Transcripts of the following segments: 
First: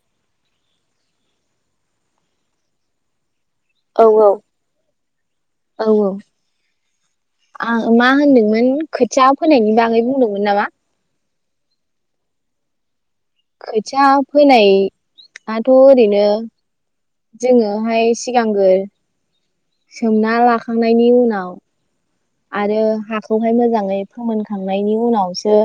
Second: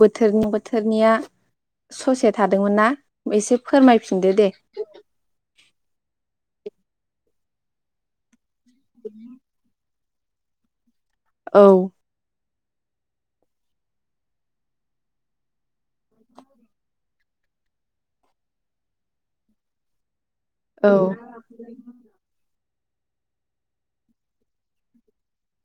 बोथोरनि बोथोरनिया ससे थादोंमोन ना? एसे औ फोरमायफिनदो दे। औ आं मा होनदोंमोन खोथिया फोनायनि बागै बुं दोंमोन नामा? औ खोथिया फैनायाथ' ओरैनो जोङोहाय सिगांगोर सोमना ना औ लाखांनायनि उनाव आरो हाखौहाय मोजाङै फोमोनखांनायनि उनावसो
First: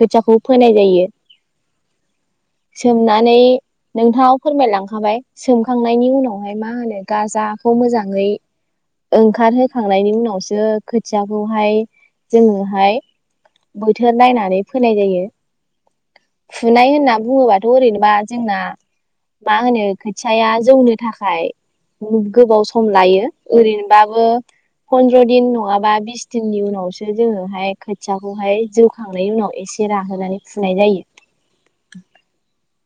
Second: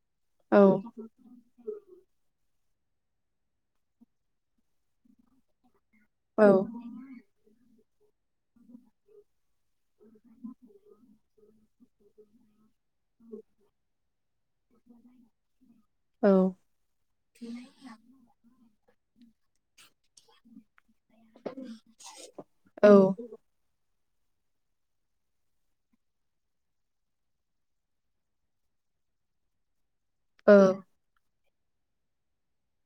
खोथियाखौ औ फोनाय जायो सोमनानै नोंथाङाव फोरमायलांखाबाय सोम खांनायनि उनावहाय मा होनो गाजा खौ मोजाङै ओंखार खांनायनि उनावसो खोथियाखौहाय जोङोहाय बोथोर नायनानै फोनाय जायो औ फुनाय होना बुङोबाथ' ओरैनोबा जोंना मा होनो खोथिाया जौनो थाखाय गोबाव सम औ लायो ओैरैनो बाबो फन्द्र दिन नङाबा बिस दिननि उनावसो जोङोहाय खोथियाखौहाय जौखांनायनि उनाव एसे जेरा होनानै औ फुनाय जायो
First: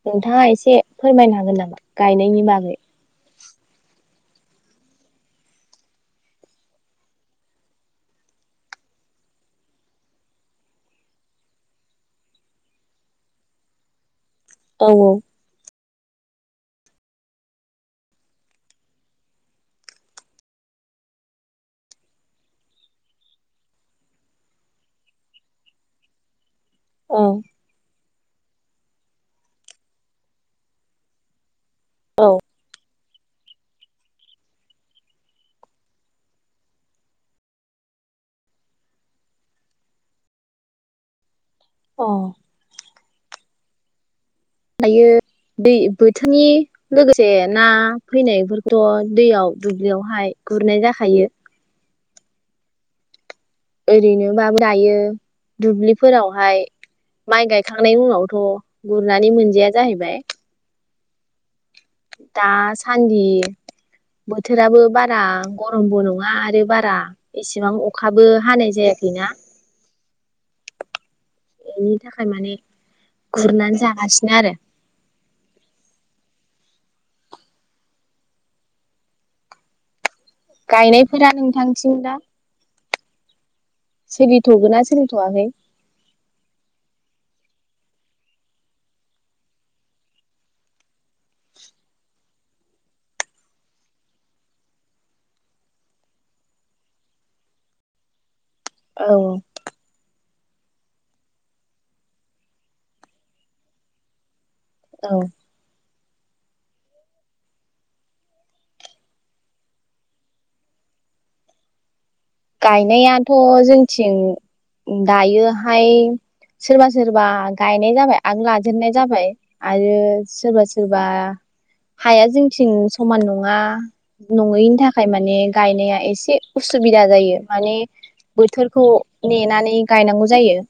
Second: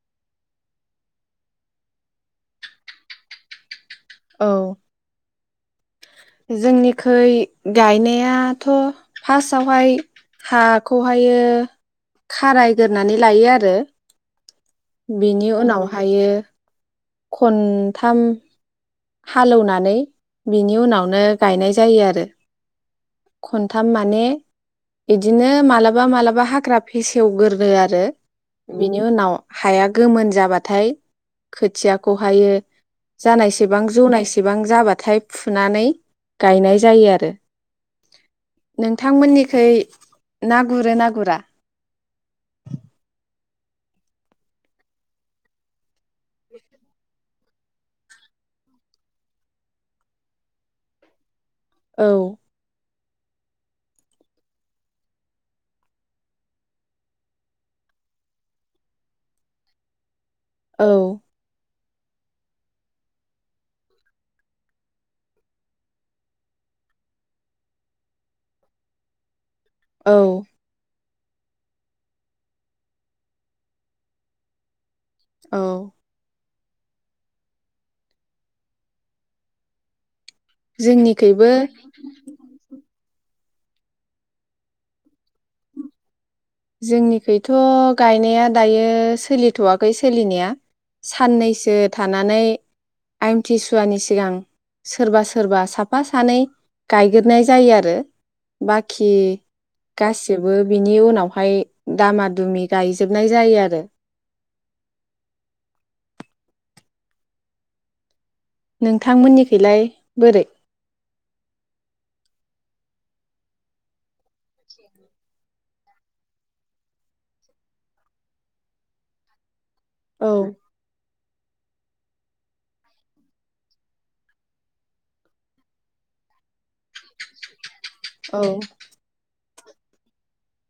नोंथाङा एसे फोरमायनो हागोन नामा गायनायनि बागै औ जोंनिखै गायनायाथ' फार्स्टआवहाय हाखौहायो खारायग्रोरोनानै लायो आरो औ बेनि उनावा हायो खनथाम हालेवनानै बिनि उनावनो गायनाय जायो आरो खनथाम माने बिदिनो मालाबा मालाबा हा हाग्रा औ फेसेवग्रोरो आरो बिनि उनाव हाया गोमोन जाबाथाय खोथियाखौहायो जानायसेबां जौनायसेबां जाबाथाय फुनानै गायनाय जायो आरो नोंथांमोननिखै ना गुरो ना गुरा अ दायो दै बोथोनि लोगोसे से ना फैनायफोरखौथ दैयाव दुब्लियावहाय गुरनाय जाखायो औ ओरैनोबाबो दायो दुब्लिफोरावहाय माइ गायखांनायनि उनावथ गुरनानै मोनजाया जाहैबाय औ दासान्दि बोथोराबो बारा गरमबो नङा आरो बारा एसेबां अखाबो हानाय जायाखैना औ बेनि थाखाय माने गुरनानै जागासिनो आरो औ गायनायफोरा जोंनिखैबो नोंथांथिं दा सिरिथ'गोन ना सिरिथ'वाखै? जोंनिखैथ' गायनाया दायो सोलिथ'वाखै सोलिनाया। साननैसो थानानै आमथिसुवानि सिगां सोरबा सोरबा साफा सानै गायग्रोनाय जायो आरो औ बाखि गास जोबो बिनि उनाव हाय दामा दुमि गायजोबनाय जायो आरो औ नोंथांमोननि खैलाय बोरै? गायनायाथ' जोंथिं दायोहाय सोरबा सोरबा गायनाय जाबाय आं लाजेननाय जाबाय। आरो औ सोरबा सोरबा हाया जोंथिं समान नङा नङैनि थाखाय माने गायनाया एसे उसुबिदा। जायो माने औ बोथोरखौ नेनानै नि गायनांगौ जायो।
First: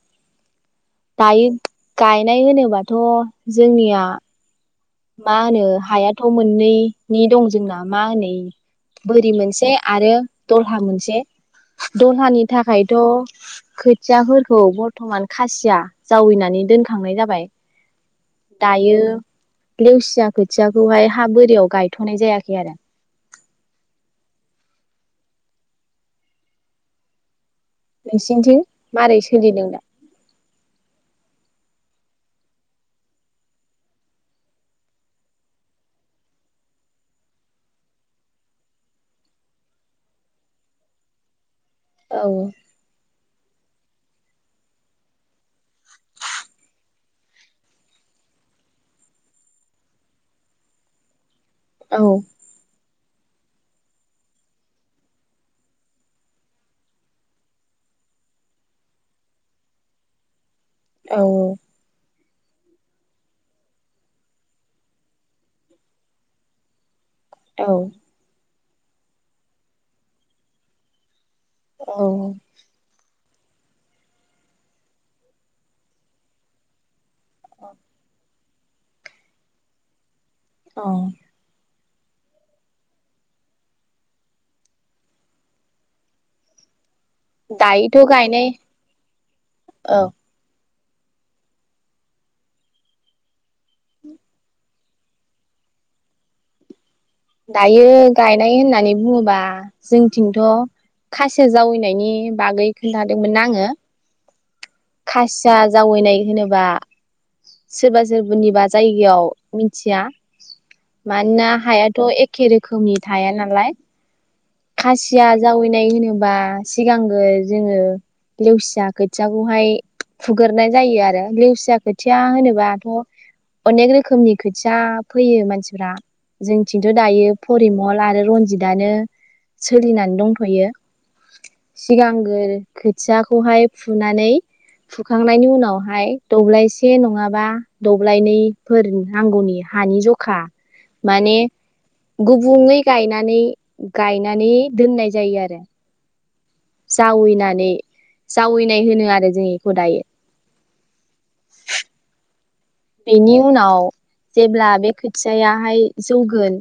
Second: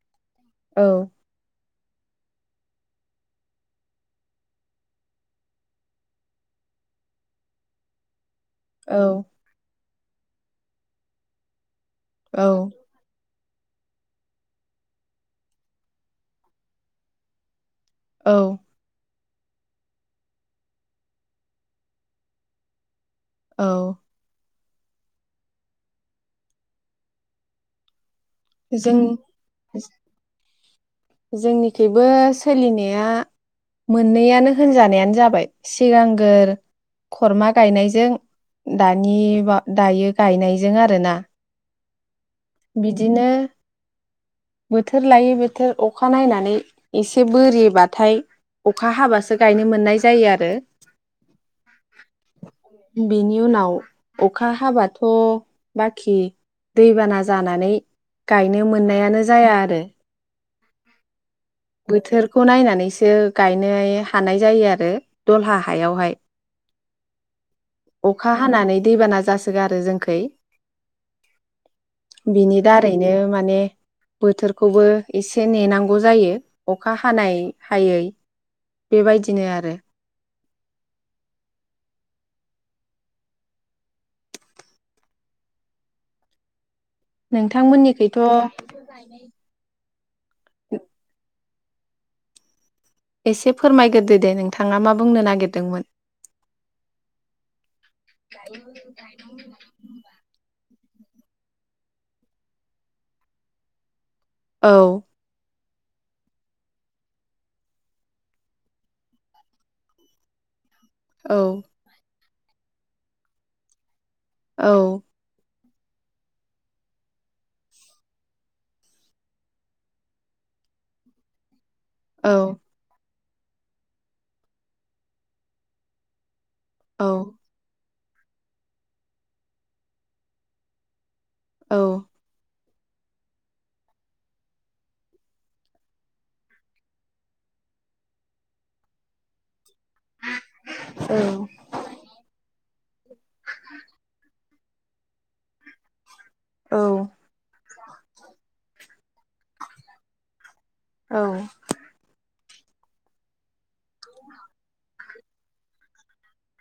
औ दायो गायनाय होनोबाथ' जोंनिया मा होनो हायाथ' मोननैनि दं जोंना मा होनो? औ बोरि मोनसे आरो दरहा मोनसे दहानि औ थाखायथ' खोथियाफोरखौ बर्थमान खासिया जावैनानै दोनखांनाय जाबाय। औ दायो लेवसिया खोथियाखौहाय हा बोरियाव गायथ'नाय जायाखै आरो औ नोंसिनिथिं जों मारै सोलिदों दा? ज जोंनिखैबो सोलिनाया मोननैयानो होनजानायानो जाबाय सिगांगोर खरमा गायनायजों दानि बा दायो गायनायजों आरोना औ बिदिनो बोथोर लायै बोथोर अखा नायनानै एसे बोरिबाथाय अखा हाबासो गायनो मोननाय जायो आरो औ बिनि उनाव अखा हाबाथ' बाखि दैबाना ज जानानै गायनो मोननायानो जाया आरो औ औ बोथोरखौ नायनानैसो गायनाय हानाय जायो आरो दलहा हायावहाय। औ अखा हानानै दैबाना जासोगारो जोंखै। औ बिनि दारैनो माने माने बोथोरखौबो एसे नेनांगौ जायो अखा हा खानाय हायै बेबायदिनो आरो औ दायोथ' नोंथांमोननिखौथ' गायनाय औ [inaudible] एसे फोरमायग्रोदो दे नोंथाङा मा बुंनो नागिरदोंमोन। दायो गायनाय होननानै बुङोबा जोंथिंथ' खासि जावैनायनि बागै खोनन्थादोंमोनना आङो। औ खसिया जावैनाय होनोबा सोरबा सोरबनिबा जायगायाव मिथिया। औ मानोना हाया एखे रोखोमनि थाया नालाय औ खासिया जावै नाय होनोबा सिगांगो जोङो लेवसिया खोथियाखौहाय खुग्रनाय जायो आरो लेवसिया खोथिया औ होनोबाथ' अनेक रोखोमनि खोथिया फैयो मानसिफ्रा जों खिन्थु' औ दायो फरिम मल आरो रनजितआनो सोलिनानै दंथ'यो। औ सिगांगोर खोथियाखौहाय फुनानै फुखांनायनि उनावहाय दब्लायसे नङाबा दब्लायनैफोर नांगौनि हानि जखा माने गुबुंङै गायनानै गायनानै दोननाय जायो आरो औ-औ-औ-औ जावैनानै जावैनाय होनो आ जों बेखौ दायो। बेनि उनाव जेब्ला बे खोथियायाहाय जौगोन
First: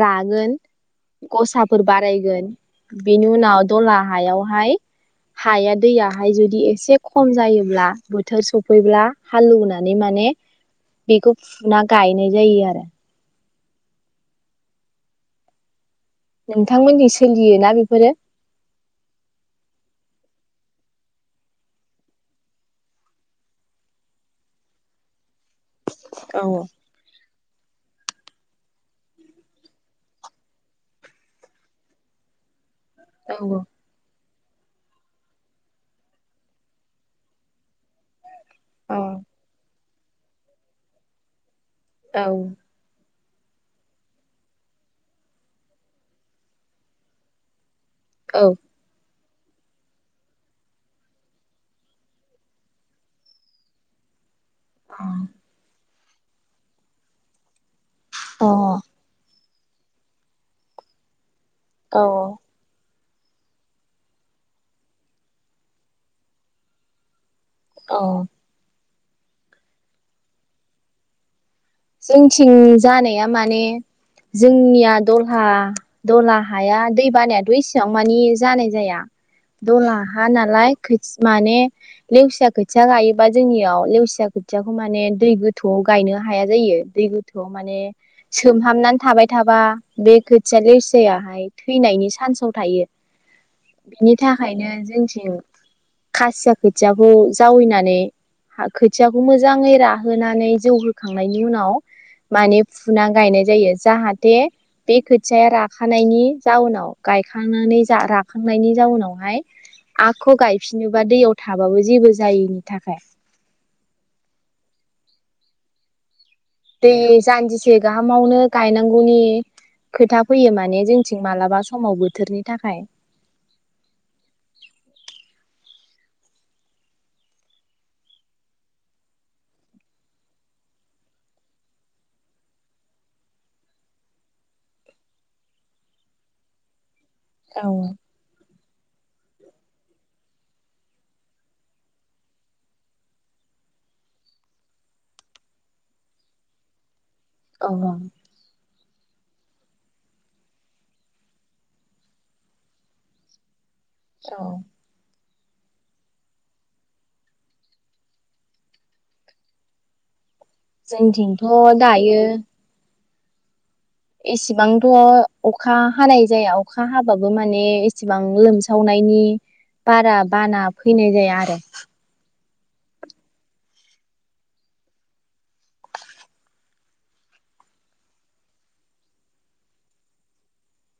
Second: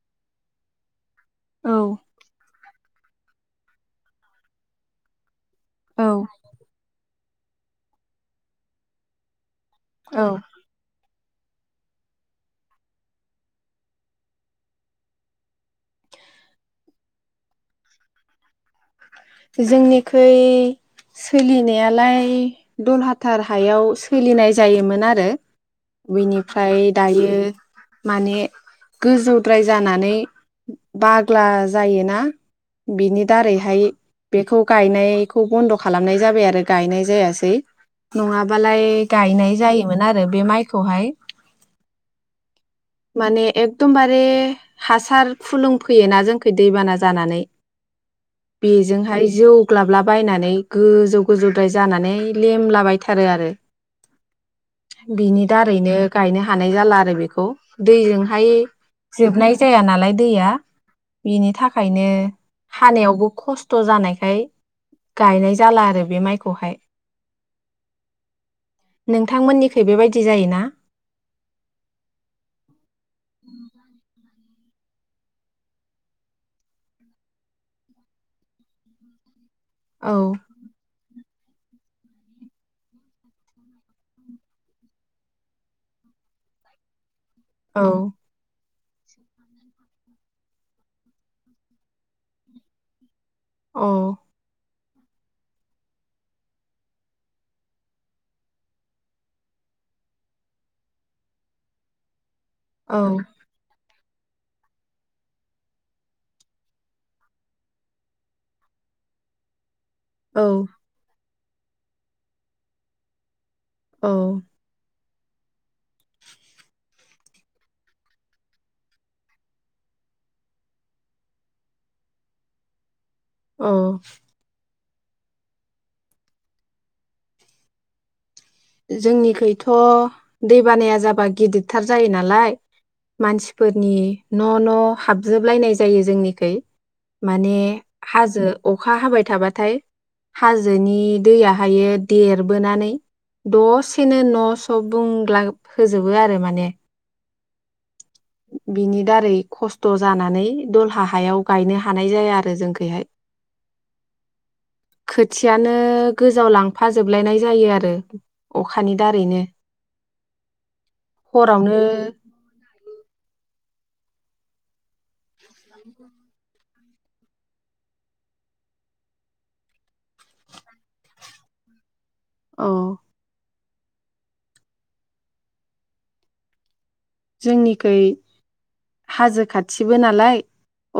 रागोन गसाफोर बारायगोन। बेनि उनाव दला हायावहाय हाया दैयाहाय जुदि एसे खम जायोब्ला बोथोर सफैब्ला हालौवनो नानै माने बेखौ फुना गायनाय जायो आरो नोंथांमोननि सोलियो ना बेफोरो जोंनिखुइ सोलिनायालाय दलहाथार हायाव सोलिनाय जायोमोन आरो बेनिफ्राय दायो माने गोजौद्राय जानानै बाग्ला जायोना बिनि दारैहाय बेखौ गायनायखौ बन्द खालामनाय जाबाय आरो गायनाय जायासै नङा बालाय औ गायनाय जायो मोन आरो बे माइखौहाय औ माने एकदमबारे हासार फुलुंफैयोना जोंखौ दैबाना जानानै बेजोंहाय जौ ग्लाबलाबायनानै गोजौ गोजौद्राय जानानै लेमलाबायथारो आरो बिनि दारैनो गायनो हानाय जाला आरो बेखौ औ दैजोंहाय जोबनाय जाया नालाय दैया बिनि अ थाखायनो खानायावबो खस्थ जानायखाय गायनाय जाला आरो बे माइखौहाय औ नोंथांमोननिखै बेबायदि जायोना? जोंनिथिं जानाया माने जोंनिया दलहा दला हाया दै बानायाथ इसेबां मानि जानाय जाया दल्हा औ हा नालाय खोथि माने लेवसिया खोथिया गायोबा जोंनियाव लेवसिया खोथियाखौ माने दै गोथौआव गायनो हाया जायो दै माने औ सोमहाबनानै थाबाय थाबा बे खोथिया लेवसिायाहाय थैनायनि सान्साव थायो औ बिनि थाखायनो जों जोंथिं खासिया खोथियाखौ जावैनानै खोथियाखौ मोजाङै राहोनानै जौ होखा थांनायनि उनाव माने औ फुनानै गायनाय जायो जाहा दे बे खोथियाया राखानायनि जाउनाव गायखांनानै राखांनायनि जाउनावहाय आख' औ गायफिनोबा दैयाव थाबाबो जेबो जायैनि थाखाय औ दै जान्जिसे गाहामावनो गायनांगौनि खोथा फैयो माने जोंथिं मालाबा समाव बोथोरनि थाखाय औ जोंनिखैथ' दै बानाया जाबा गिदिरथार जायो नालाय मानसिफोरनि न' न' हाबजोबलायनाय जायो जोंनिखै माने औ हाजो अखा हाबाय थाबाथाय हाजोनि दैयहायो देरबोनानै दसेनो न'स' बुंला होजोबो आरो माने औ औ बिनि दारै खस्थ' जानानै दलहा हायाव गायनो हानाय जाया आरो जोंखैहाय औ औ खोथियानो गोजाव लांफाजोबलायनाय जायो आरो अखानि दारैनो जोंथिंथ' हरावनो दायो एसेबांथ' अखा हानाय जाया अखा हाबाबो माने एसेबां लोमसावनायनि बारा बाना फैनाय जाया आरो औ जोंनिखै हाजो खाथिबो नालाय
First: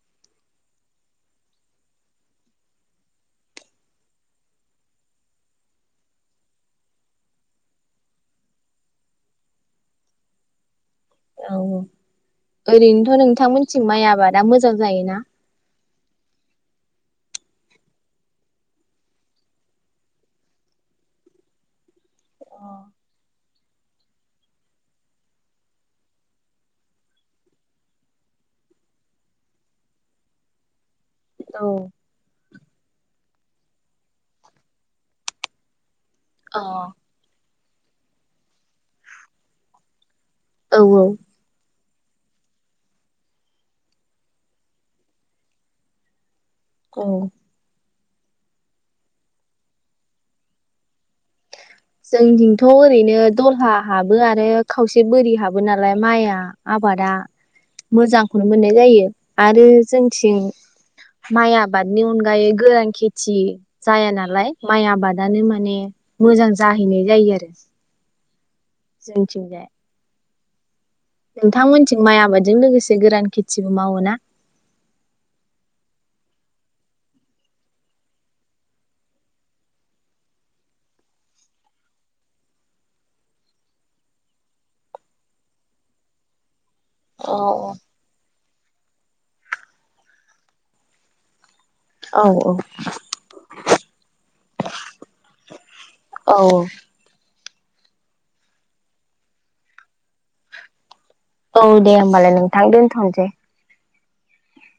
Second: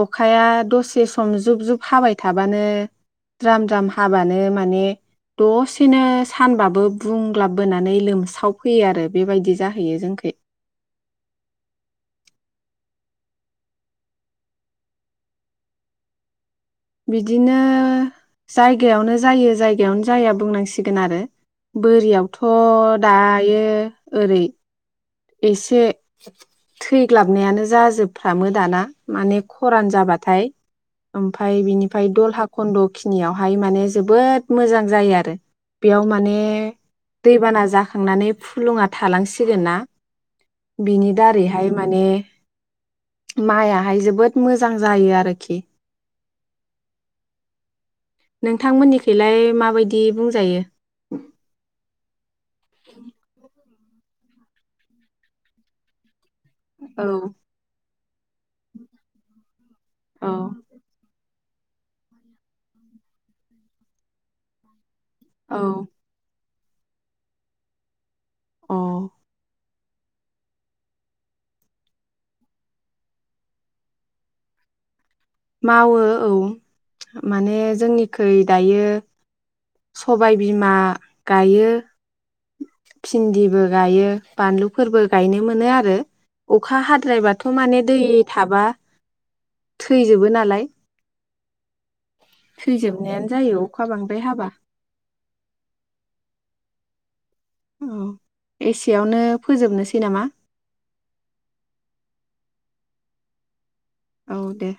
अखाया दसे सम जुब जुब हाबाय थाबानो द्राम द्राम हाबानो माने दसेनो सानबाबो बुंग्लाबबोनानै लोमस्रावफैयो आरो बेबायदि जाहैयो जोंनिखै औ औ ओरैनोथ' नोंथांमोनसि माइ आबादा मोजां जायोना बिदिनो जायगायावनो जायो जायगायावनो जाया बुंनांसिगोन आरो बोरियाव औ थ' दायो ओरै एसे थैग्लाबनायानो जाजोबफ्रामो दाना माने खरान जाबाथाय अ ओमफ्राय औ बिनिफ्राय दल हाखो खन्द'खिनियावहाय माने जोबोद मोजां जायो आरो बेयाव माने दैबाना जाखांनानै फुलुङा थालांसिगोन ना औ बिनि दारैहाय माने माइआहाय जोबोद मोजां जायो आरोखि औ नोंथांमोननिखलाय माबायदि बुंजायो? जोंनिंथ' ओरैनो दलहा हाबो आरो खावसे बोरि हाबो नालाय माइआ औ आबादा मोजांखौनो मोननाय जायो आरो औ जोंनिथिं माइ आबादनि अनगायै गोरान खेथि जाया नालाय माइ आबाद दानो औ माने मोजां जाहैनाय जायो आरो अ जोंथिंजाय नोंथांमोनथिं माइ आबादजों लोगोसे गोरान खेथिबो मावो ना? मावो औ माने जोंनिखै दायो सबाय बिमा गायो भिन्दिबो गायो बानलुफोरबो गायनो मोनो आरो। अखा औ हाद्रायबाथ' माने दै थाबा थैजोबो नालाय औ औ थैजोबनायानो जायो अखा बां द्राय हाबा। औ औ औ एसेयावनो फोजोबनोसै नामा औ दे होमबालाय नोंथां दोनथ'नोसै। औ दे